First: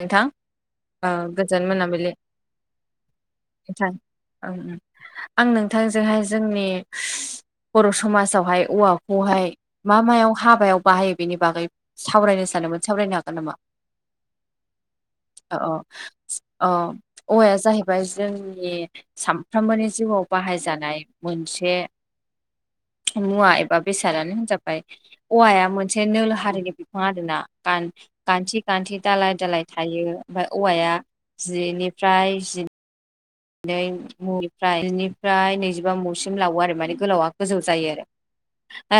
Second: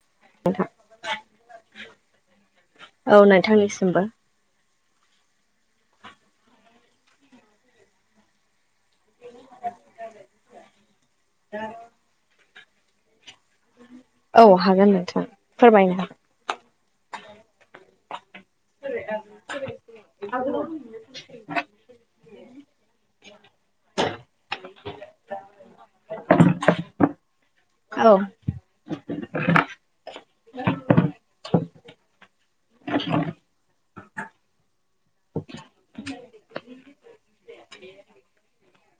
नोंथां, ओं गोजोन मोनाबिलि, औ नोंथां नोंथांनिसिमबो ओं आं नोंथांजोंहाय जोंनि बर' समाजावहाय औवाखौहाय मा मायाव हाबायाव बाहायो बेनि बागै सावरायनो सादोंमोन, सावरायनो हागोन नामा औ हागोन नोंथां औ औ फोरमायनो औ औवाया जाहैबाय जों ए सानफ्रोमबोनि जिउआव बाहायजानाय मोनसे मुआ ए बा बेसादानो होनजाबाय औवाया मोनसे नोलो हारिनि बिफां आरोना हागोन गान-गान्थि गान्थि दालाय दालाय थायो ओमफ्राय औवाया जिनिफ्राय जि [inaudible] नै मुनिफ्राय बेफ्राय नैजिबा मुसिम लावो आरो माने गोलावा गोजौ जायो आरो ओ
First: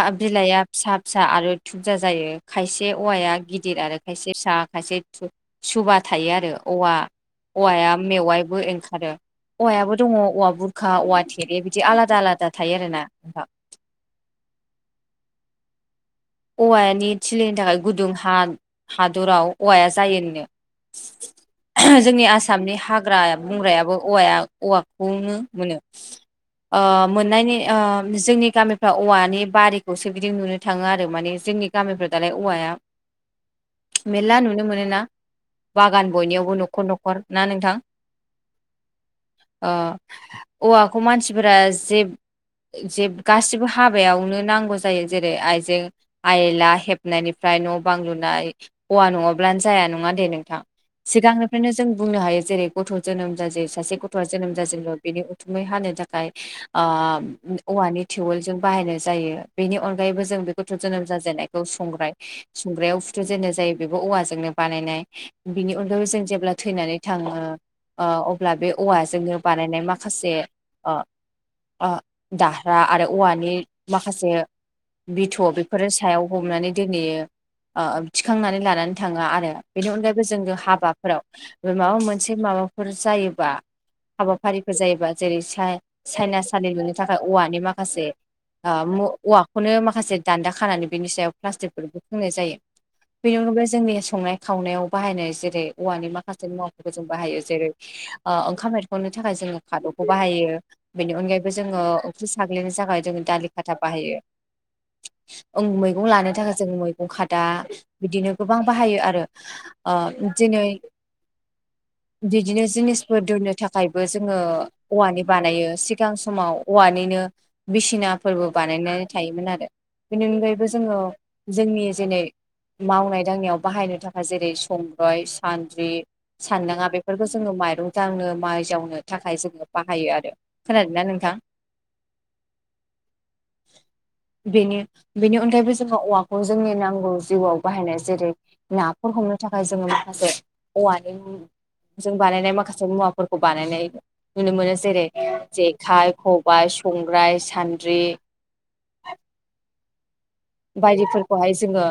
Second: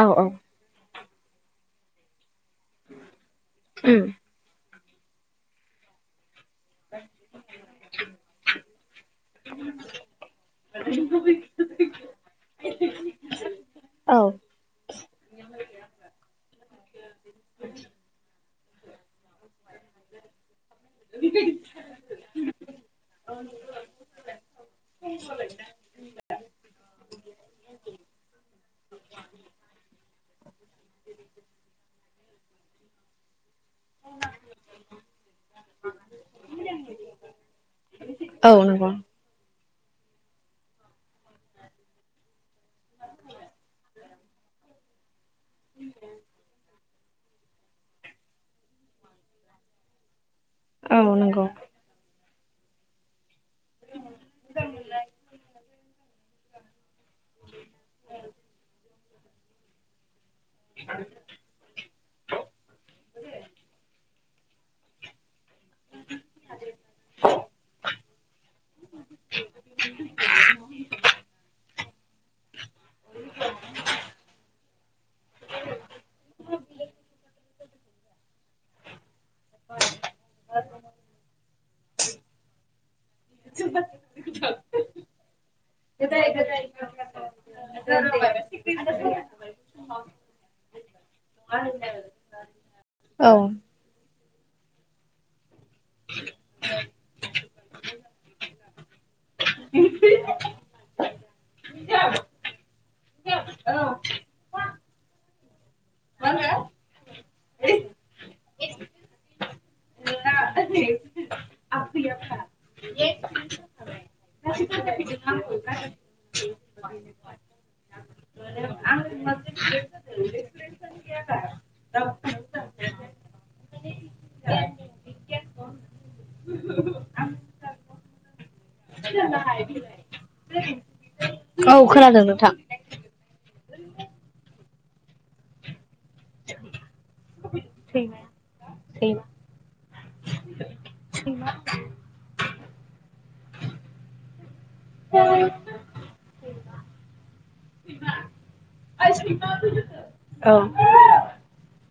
औ उम बिलाया फिसा फिसा आरो थुुबजा जायो खायसे औवाया गिदिर आरो खायसे फिसा खायसे थुब सुबा थायो आरो औवा औवाया मेवाइबो ओंखारो। औवायाबो दङ औवा बुरखा औवा थेरे बिदि आलादा आलादा थायो आरोना नोंथां। औ औवानि थिलिनि थाखाय गुदुं हा हादराव औवाया जायोनो [inaudible] जोंनि आसामनि हाग्रा बंग्रायाबो औवाया औवाखौनो मोनो। ओ मोननायनि आ जोंनि गामिफ्रा औवानि बारिखौसो बिदि नुनो थाङो आ रो माने जोंनि गामिफ्राव दालाय औवाया मेरला नुनो मोनो ना, बागान बयनिावबो न'खर न'खर ना नोंथां? औ नोंगौ। ओ औवाखौ मानसिफोरा जे जे गासिबो हाबायावनो नांगौ जायो। जेरै आइजें आइला हेबनायनिफ्राय न' बां लुनाय हौवा नङाब्लानो जाया नङा दे नोंथां। औ नंगौ सिगांनिफ्रायनो जों बुंनो हायो जेरै गथ' जोनोम जाजे सासे गथ'आ जोनोम जाजेनबा बेनि उ थुमै हानो थाखाय आ औवानि टिउबवेल जों बाहायनाय जायो। बेनि अनगायैबो जों बे गथ' जोनोम जाजेननाय खौ संग्राय, संग्रायाव फुथु जेननो जायो बेबो औवाजोंनो बानायनाय। बिनि अनगायै जों जेब्ला थैनानै थाङो ओ अब्ला बे औवाजोंनो बानायनाय माखासे अ अ दाह्रा आरो औवानि माखासे थ' बेफोरो सायाव हमनानै दोनहैयो। ओ थिखांनानै लानानै थाङा आरो बेनि अनगायैबो जों हाबाफोराव ओ माबा मोनसे माबाफोर जायोबा हाबाफारिफोर जायोबा जेरै साइ-साइनासालि लुनो थाखाय औवानि माखासे आ म औवाखौनो माखासे दान्दा खानानै बेनि सायाव प्लास्टिकफोरबो सोंनाय जायो। औ बेनि अनगायै जोंनि संनाय खावनायाव बाहायनाय जेरै औवानि माखासे मुवाफोरखौ जों बाहायो जेरै आ ओंखाम एरख'नो थाखाय जोङो खादौखौ बाहायो। बेनि अनगायैबो जोङो अओंख्रि साग्लिनो थाखाय जोङो दालि खाथा बाहायो। ओं मैगं लानो थाखाय जों मैगं खादा बिदिनो गोबां बाहायो आरो। ओ दिनै बिदिनो जिनिसफोर दोननो थाखायबो जोङो औवानि बानायो। सिगां समाव औवानिनो बिसिनाफोरबो बानायनानै थायोमोन आरो। बेनि अनगायैबो जोङो जोंनि जेनै मावनाय दांनायाव बाहायनो थाखाय जेरै संग्राय सानद्रि सानदाङा बेफोरखौ जोङो माइरं दांनो माइ जावनो थाखाय जोङो बाहायो आरो। खोनादों ना नोंथां? औ खोनादों नोंथां। बेनो बेनि अनगायैबो जोङो औवाखौ जोंनि नांगौ जिउआव बाहायनाय जेरै नाफोर हमनो थाखाय जोङो माखासे औवानि जों बानायनाय माखासे मुवाफोरखौ बानायनाय नुनो मोनो जेरै जेखाइ खबाइ संग्राय सान्द्रि [unintelligible] औ बायदिफोरखौहाय जोङो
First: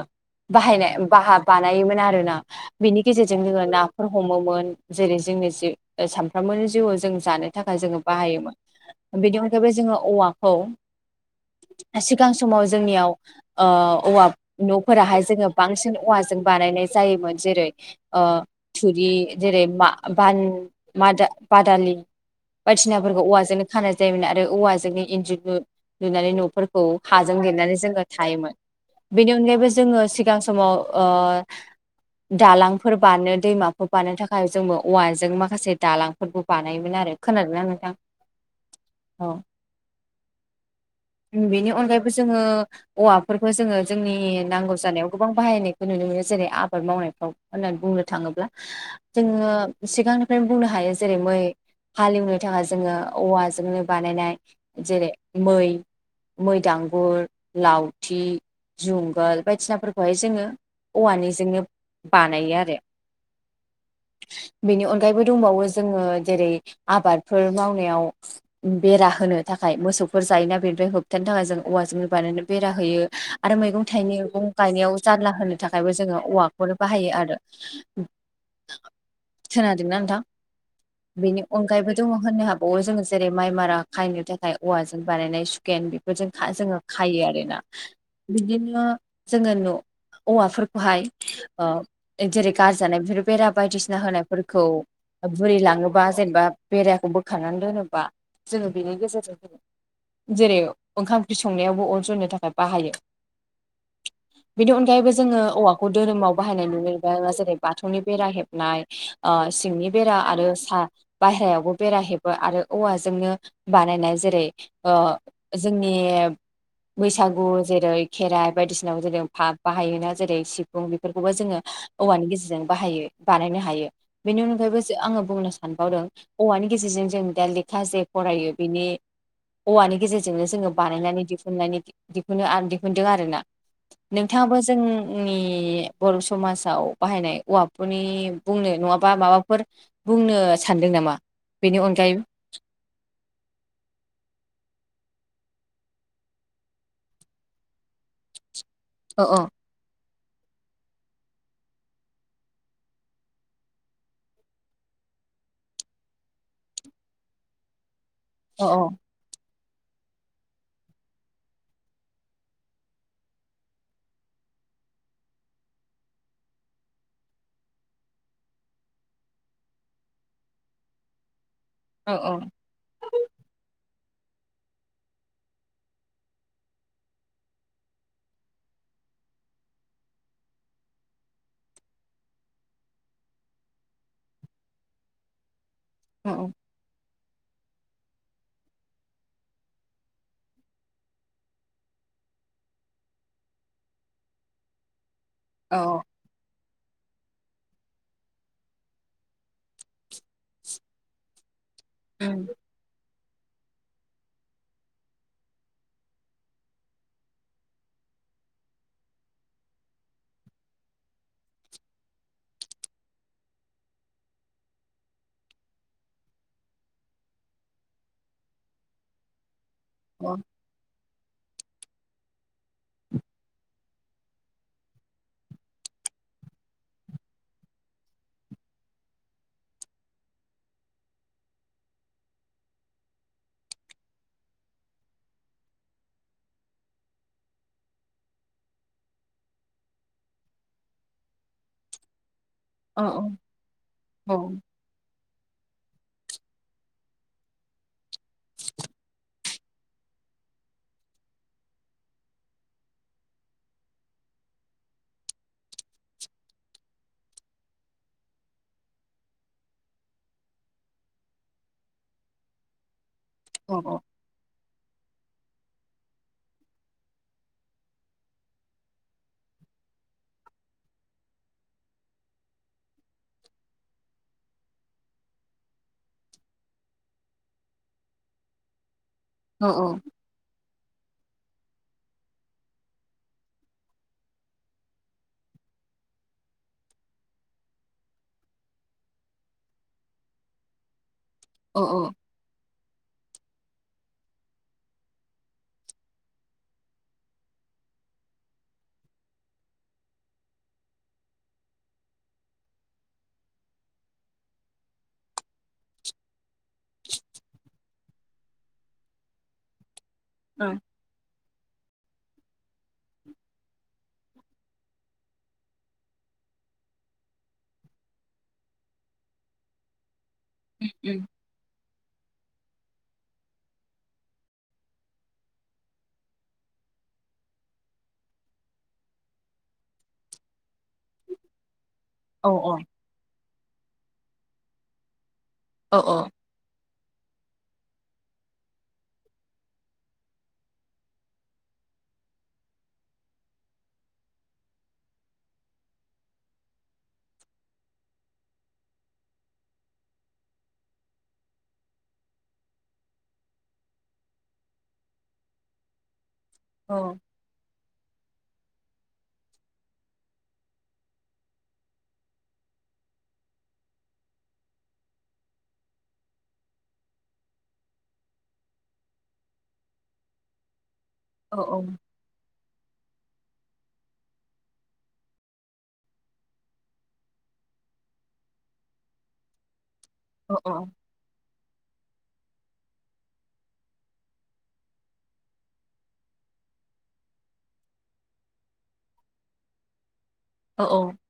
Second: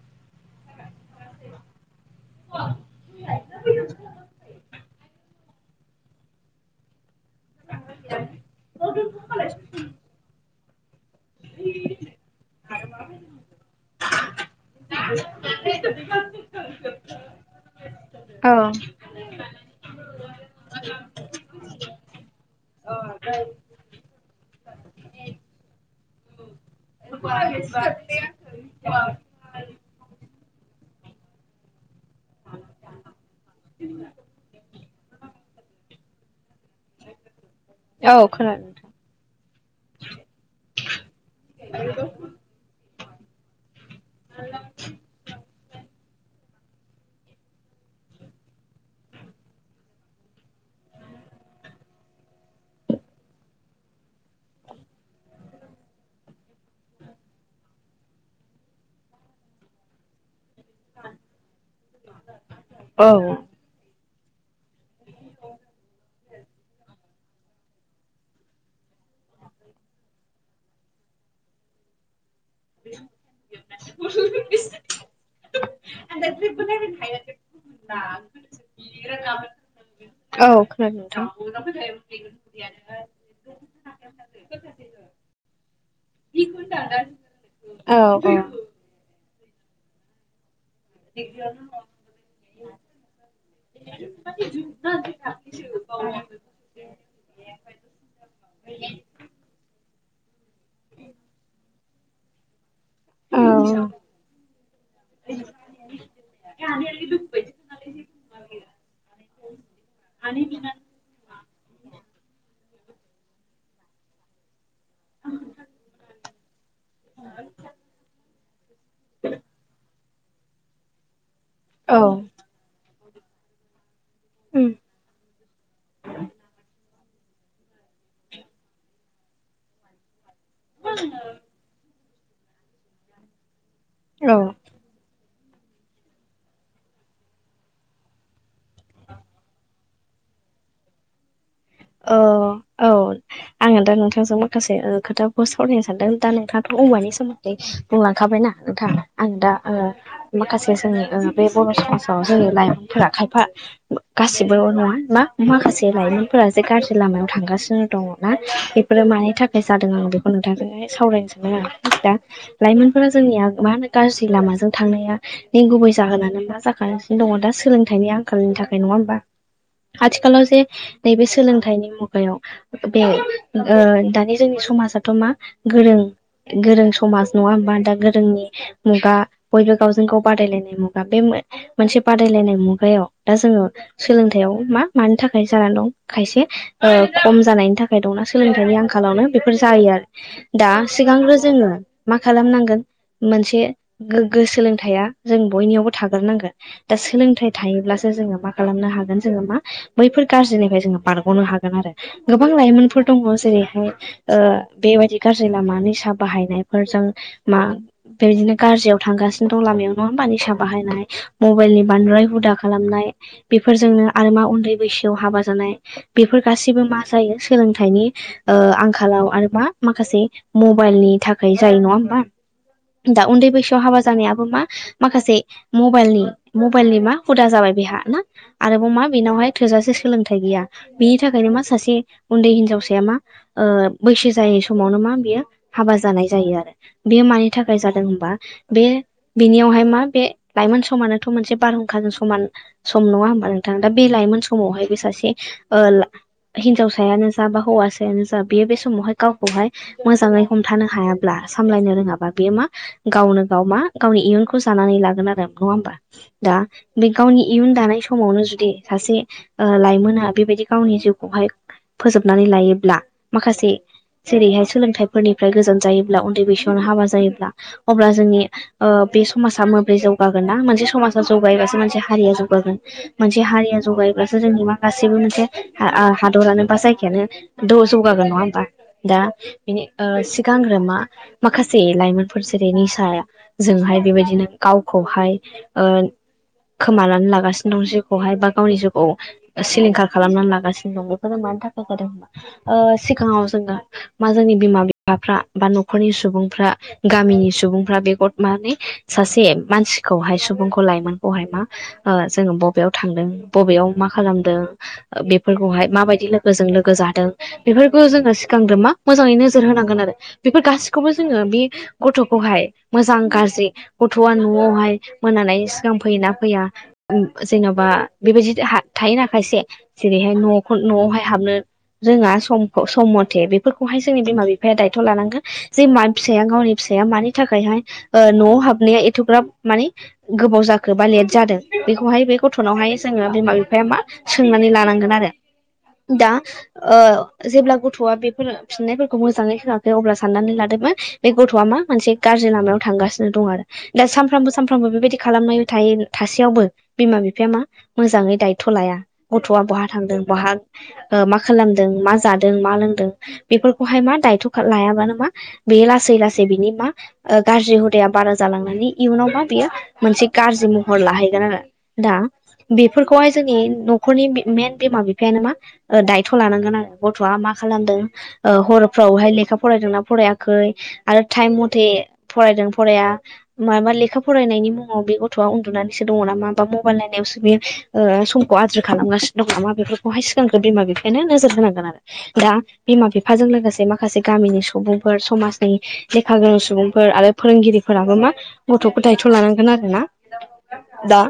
बाहायनाय बाहा बानायोमोन आरोना बेनि गेजेरजों जोङो नाफोर हमोमोन जेरै जोंनि जि सानफ्रोमबोनि जिउआव जों जानो थाखाय जोङो बाहायोमोन। बेनि अनगायैबो जोङो औवाखौ सिगां समाव जोंनियाव औवा न'फोराहाय जोङो बांसिन औवाजों बानायनाय जायोमोन जेरै ओ थुरि जेरै मा-बान-बादालि बायदिसिनाफोरखौ औवाजोंनो खानाय जायोमोन आरो औवाजोंनो इन्जुरु लुनानै न'फोरखौ हाजों लेरनानै जोङो थायोमोन बेनि अनगायैबो जोङो सिगां समाव दालांफोर ब दैमाफोर बारनो थाखाय जोंबो औवाजों माखासे दालां फोरबो बानायोमोन आरो खोनादोंना नोंथां औ खोना औ बेनि अनगायैबो जोङो औवाफोरखौ जोङो जोंनि नांगौ जानायाव गोबां बाहायनायखौ नुनो मोनो जेरै आबाद मावनायफ्राव होननानै बुंनो थाङोब्ला जोङो सिगांनिफ्रायनो बुंनो हायो जेरै मै हालेवनो थाखाय जोङो औवाजोंनो बानायनाय जेरै मै मै दांगुर लावथि जुंगाल बायदिनाफोरखौहाय जोङो औवानिजोंनो बानाय औ बेनि अनगायैबो दंबावो जोङो जेरै आबादफोर मावनायाव बेरा होनो थाखाय मोसौफोर जायोना बेनिफ्राय होबथानो थाखाय जों औवाजोंनो बानाय बेरा होयो आरो मैगं थाइगै मैगं गायनायाव जारला होनो थाखायबो जोङो औवाखौनो बाहायो आरो खोनादोंना नोंथां [unintelligible] औ बेनि अनगायैबो खोनादों दङ होननो हाबावो नोंथां जोङो जेरै माइ मारा खायनो थाखाय औवाजों बानायनाय सुकेन बेफोरजों जोङो खायो आर ना औ औ। बिदिनो जोङो न' औवाफोरखौहाय जेरै गारजानाय बेफोर बेरा बायदिसिना होनायफोरखौ बुरै लाङोबा जेनेबा बेराखौ बोखारांनानै दोनोबा जोङो बेनि गेजेरजों होनो जेरै ओंखाम ओंख्रि संनायावबो अन सरनो थाखाय बाहायो औ बेनि अनगायैबो जोङो औवाखौ धोरोमाव बाहायनाय नुनो मोनबाय जेरै बाथौनि बेरा हेबनाय सिंनि बेरा आरो साहा बायेरायावबो बेरहेबो आरो औवाजोंनो बानायनाय जेरै जोंनि बैसागु जेरै खेराइ बायदिसिनाव जेर फा बाहायोना जेरै सिफुं बेफोरखौबो जोङो औवानि गेजेरजों बाहायो बानायनो हायो बेनि अनगायैबो आङो बुंनो सानबावदों औवानि गेजेरजों जों दा लेखा जे फरायो बिनि औवानि गेजेरजोंनो जोङो बानायनानै दिहुननानै दिहुननो दिहुनदों आरो ना औ नोंथाङाबो जोंनि बर' समाजाव बाहायनाय औवाफोरनि बुंनो नङाबा माबाफोर बुंनो सानदों नामा बेनि अनगायै अ औ आङो दा नोंथांजों माखासे खोथाखौ सावरायनो सानदों दा नोंथाथ' औमानि सोमोन्दै बुंलांखाबायनाा नोंथां अ आं दा माखासे जोंनि बे बर' समाजाव जोंङनि लाइमोनफोरा। खायफा गासिबो नङा बा माखासे लाइमोनफोरा से गाज्रि लामायाव थांगासिनो दङना। अ बेफोरो मानि थाखाय? बे जादों आं बेखौ नोंथांहाय सावरायनोसोममोन आं दा लाइमोनफोरा जोंनिया मा होनो गाज्रि लामाजों थांनाया न गुबै जाहोनानो मा जागासिनो दङ दा सोलोंथाइनि आंखालनि थाखाय नङा होमबा? आथिखालाव जे नैबे सोलोंथाइनि अ मुगायाव बे दानि जोंनि समाजाथ' मा गोरों गोरों समाज नङा होमबा दा गोरोंनि मुगा बयबो गावजों गाव बादायलायनाय मुगा बे मोनसे बादायलायनाय मुगायाव दा जोङो सोलोंथायाइयाव मा मानि थाखाय जानानै दं अ खायसे खम जानायनि थाखाय दंना सोलोंथाइनि आंखालावनो बेफोर जायो आरो दा सिगांग्रो जोङो मा खालामनांगोन मोनसे गोग्गो सोलोंथाइया जों अ बयनियावबो थाग्रोनांगोन दा सोलोंथाइ थायोब्लासो जोङो मा खालामनो हागोन जोङो मा बैफोर गाज्रिनिफ्राय जोङो बारग'नो हागोन। आरो गोबां लाइमोन दङ जेरैहाय बेबायाददि गाज्रि लामा निसा बाहायनायफोरजों मा बेबायदिनो गाज्रियाव थांगासिनो दं लामायाव नङ होनबा? निसा बाहायनानै मबाइलनि बांद्राय हुदा खालामनाय बेफोरजोंनो आरो मा उन्दै बैसोआव हाबा जानाय बेफोर गाैबो मा जायो सोलोंथाइनि आंखालाव आरो मा माखासे अ मबाइलनि थाखाय जायो नङा हबा? दा उन्दै बैसोआव हाबा जानायाबो मा माखासे मबाइलनि मबाइलनि मा हुदा जाबाय बेहा ना? आरोबाव मा बेनावहाय थोजासे सोलोंथाइ गैया? बिनि थाखायनो मा सासे उन्दै हिनजावसाया मा बैसो जायै समावनो मा बियो हाबा जानाय जायो? आरो बेयो मानि थाखाय जादों होनबा? बे बिनियावहाय मा बे लाइमोन समानोथ' मोनसे बारहुंखाजों समान सम नङा होमबा नोंथां दा बे अ लाइमोन समावहायबो सासे ओ हिनजावसायानो जा बा हौवासायानो जा बेयो बे समावहाय गावखौहाय मोजाङै हमथानो हायाब्ला? सामलायनो रोङाबा बेयो मा? गावनो गाव मा गावनि इयुनखौ जानानै लागोन आरो नङा होमबा। दा बे गावनि इयुन दानाय समावनो जुदि सासे लाइमोना बेबायदि गावनि जिउखौहाय फोजोबनानै लायोब्ला माखासे अ जेरैहाय सोलोंथाइफोरनिफ्राय गोजान जायोब्ला उन्दै बैसोआवनो हाबा जायोब्ला अब्ला जोंनि बे समाजा मोब्रै जौगागोन ना मोनसे समाजा जौगायोबासो मोनसे हारिया जौगागोन? मोनसे हारिया जगायोब्लासो जोंनि माखासे गाससिबो मोनसे हादरानो बा जायखिायानो द जौगागोन नङा होमबा? दा अ बिनि ओ सिगांग्रोमा माखासे लाइमोनफोर जेरै निस जोंहाय बेबायदिनो गावखौहाय ओ खोमानानै लागासिनो दं। जिउखौ हाय बा गावनि जिउखौ सिलिंखार खालामनानै लागासिनो दं। बेफोरो मानि अ थाखाय जादों होनबा सिगाङाव जोङो मा जोंनि बिमा बिफाफ्रा बा न'खरनि सुबुंफ्रा गामिनि सुबुंफ्रा बे माने सासे मानसिखौहाय सुबुंखौ लाइमोनखौहाय मा? जोङो बबेयाव थांदों बबेयाव मा खालामदों? बेफोरखौहाय माबायदि लोगोजों लोगो जादों? बेफोरखौ जोङो सिगांद्र मा मोजाङै नोजोर होनांगोन आरो बेफोर अ गासिखौबो जोङो बे गथ'खौहाय मोजां गाज्रि गथ'आ न'आवहाय मोनानाय सिगां फैयोना फैया? जेन'बा बेबायदि थायो ना खायसे जेरैहाय न' न'आवहाय हाबनो जोंङहा समखौ सम मथे बेफोरखौहाय जोंनि बिमा बिफाया दायथ' लानांगोन। जे मा फिसाया गावनि फिसाया मानि थाखायहाय न'आव हाबनाया एथ'ग्राब माने गोबाव जाखो बा लेट जादों? बेखौहाय बे अ गथ'नावहाय जोङो बिमा बिफाया मा सोंनानै लानांगोन आरो अ दा ओ जेब्ला गथ'आ बेफोरो फिननायफोरखौ मोजाङै होआखै अब्ला साननानै लादोंमोन बे गथ'आ मा मोनसे गाज्रि लामायाव थांगासिनो दं आरो। दा सानफ्रामबो सानफ्रामबो बेबायदि खालामनाय थायो थासेयावबो बिमा बिफाया मा मोजाङै दाय गथ' लाया गथ'आ बहा थांदों बहा मा खालामदों मा जादों मा लोंदों। बेफोरखौहाय मा दायथ' लायाबानो मा बेयो लासै लासै बिनि मा? गाज्रि हुदाया बारा जालांनानै इयुनावबा बियो मोनसे गाज्रि महर लाहैगोन आरो। दा बेफोरखौहाय जोंनि न'खरनि मेन बिमा बिफायानोामा? दायथ' लानांगोन आरो गथ'आ मा खालामदों? हरफ्रावहाय लेखा फरायदोंना फरायाखै आरो अ टाइम मथे फरायदों फराया माबा लेखा फरायनायनि मुङाव बे गथ'आ उन्दुनानैसो दङ नामा बा मबाइल नायनायावसो बेयो समखौ आद्रि खालामगासिनो दं नामा बेफोरखौहाय सिगांग्रोन अ अ बिमा बिफायनो नोजोर होनांगोन आरो। दा बिमा बिफाजों लोगोसे माखासे गामिनि सुबुंफोर समाजनि लेखा गोरों सुबुंफोर आरो फोरोंगिरिफोराबो मा गथ'खौ दायथ' लानांगोन आरो ना। दा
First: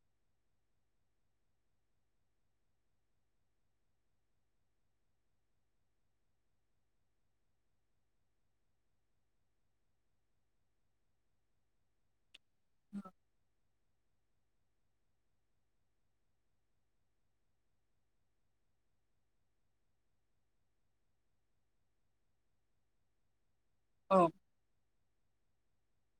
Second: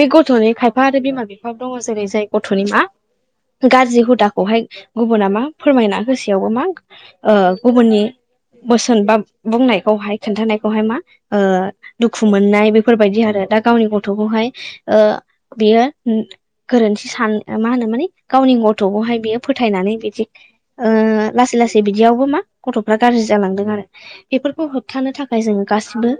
बे गथ'नि खायफा आरो बिमा बिफा दङ जेरै जाय गथ'नि मानो गाज्रि हुदाखौहाय गुबुना मा फोरमायना होसेयावबो मा ओ गुबुननि बोसोन बा बुंनायखौहाय खोनन्थानायखौहाय मा ओ दुखु मोननाय बेफोरबायदि आरो दा गावनि गथ'खौहाय ओ बियो गोरोन्थि सान मा होनो माने गावनि गथ'खौहाय बियो फोथायनानै बिदि ओ लासै लासै बिदियावबो मा गथ'फ्रा गाज्रि जालांदों आरो। बेफोरखौ हो होबथानो थाखाय जों गासिबो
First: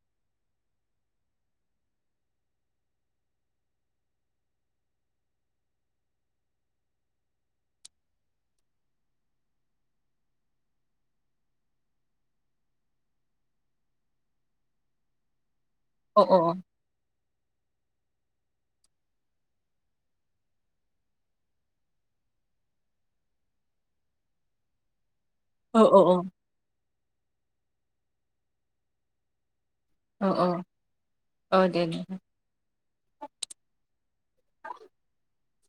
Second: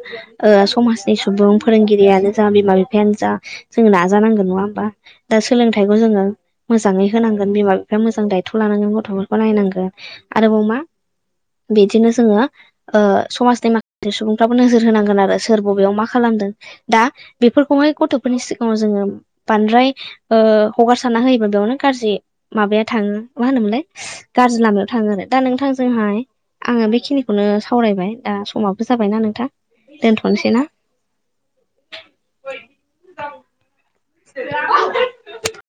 ओ समाजनि सुबुं फोरोंगिरियानो जा बिमा बिफायानो जा जों नाजानांगोन नङा होमबा? दा सोलोंथाइखौ जोङो मोजाङै होनांगोन बिमा बिफाया मोजां दायथ' लानांगोन गथ'फोरखौ नायनांगोन आरोबाव मा बिदिनो जोङो समाजनि माखासे सुबुंफ्राबो नोजोर होनांगोन आरो। सोर बबेयाव मा खालामदों दा बेफोरखौहाय गथ'फोरनि सिगाङाव जोङो बांद्राय ओ हगारसारना होयोबा बेयावनो गाज्रि माबाया थाङो मा होनोमोनलाय? गाज्रि लामायाव थाङो आरो। दा अ नोंथांजोंहाय आङो बेखिनिखौनो सावरायबाय दा समाबो जाबायना नोंथां? औ औ दोनथ'नोसै ना ओ दे दे। [unintelligible]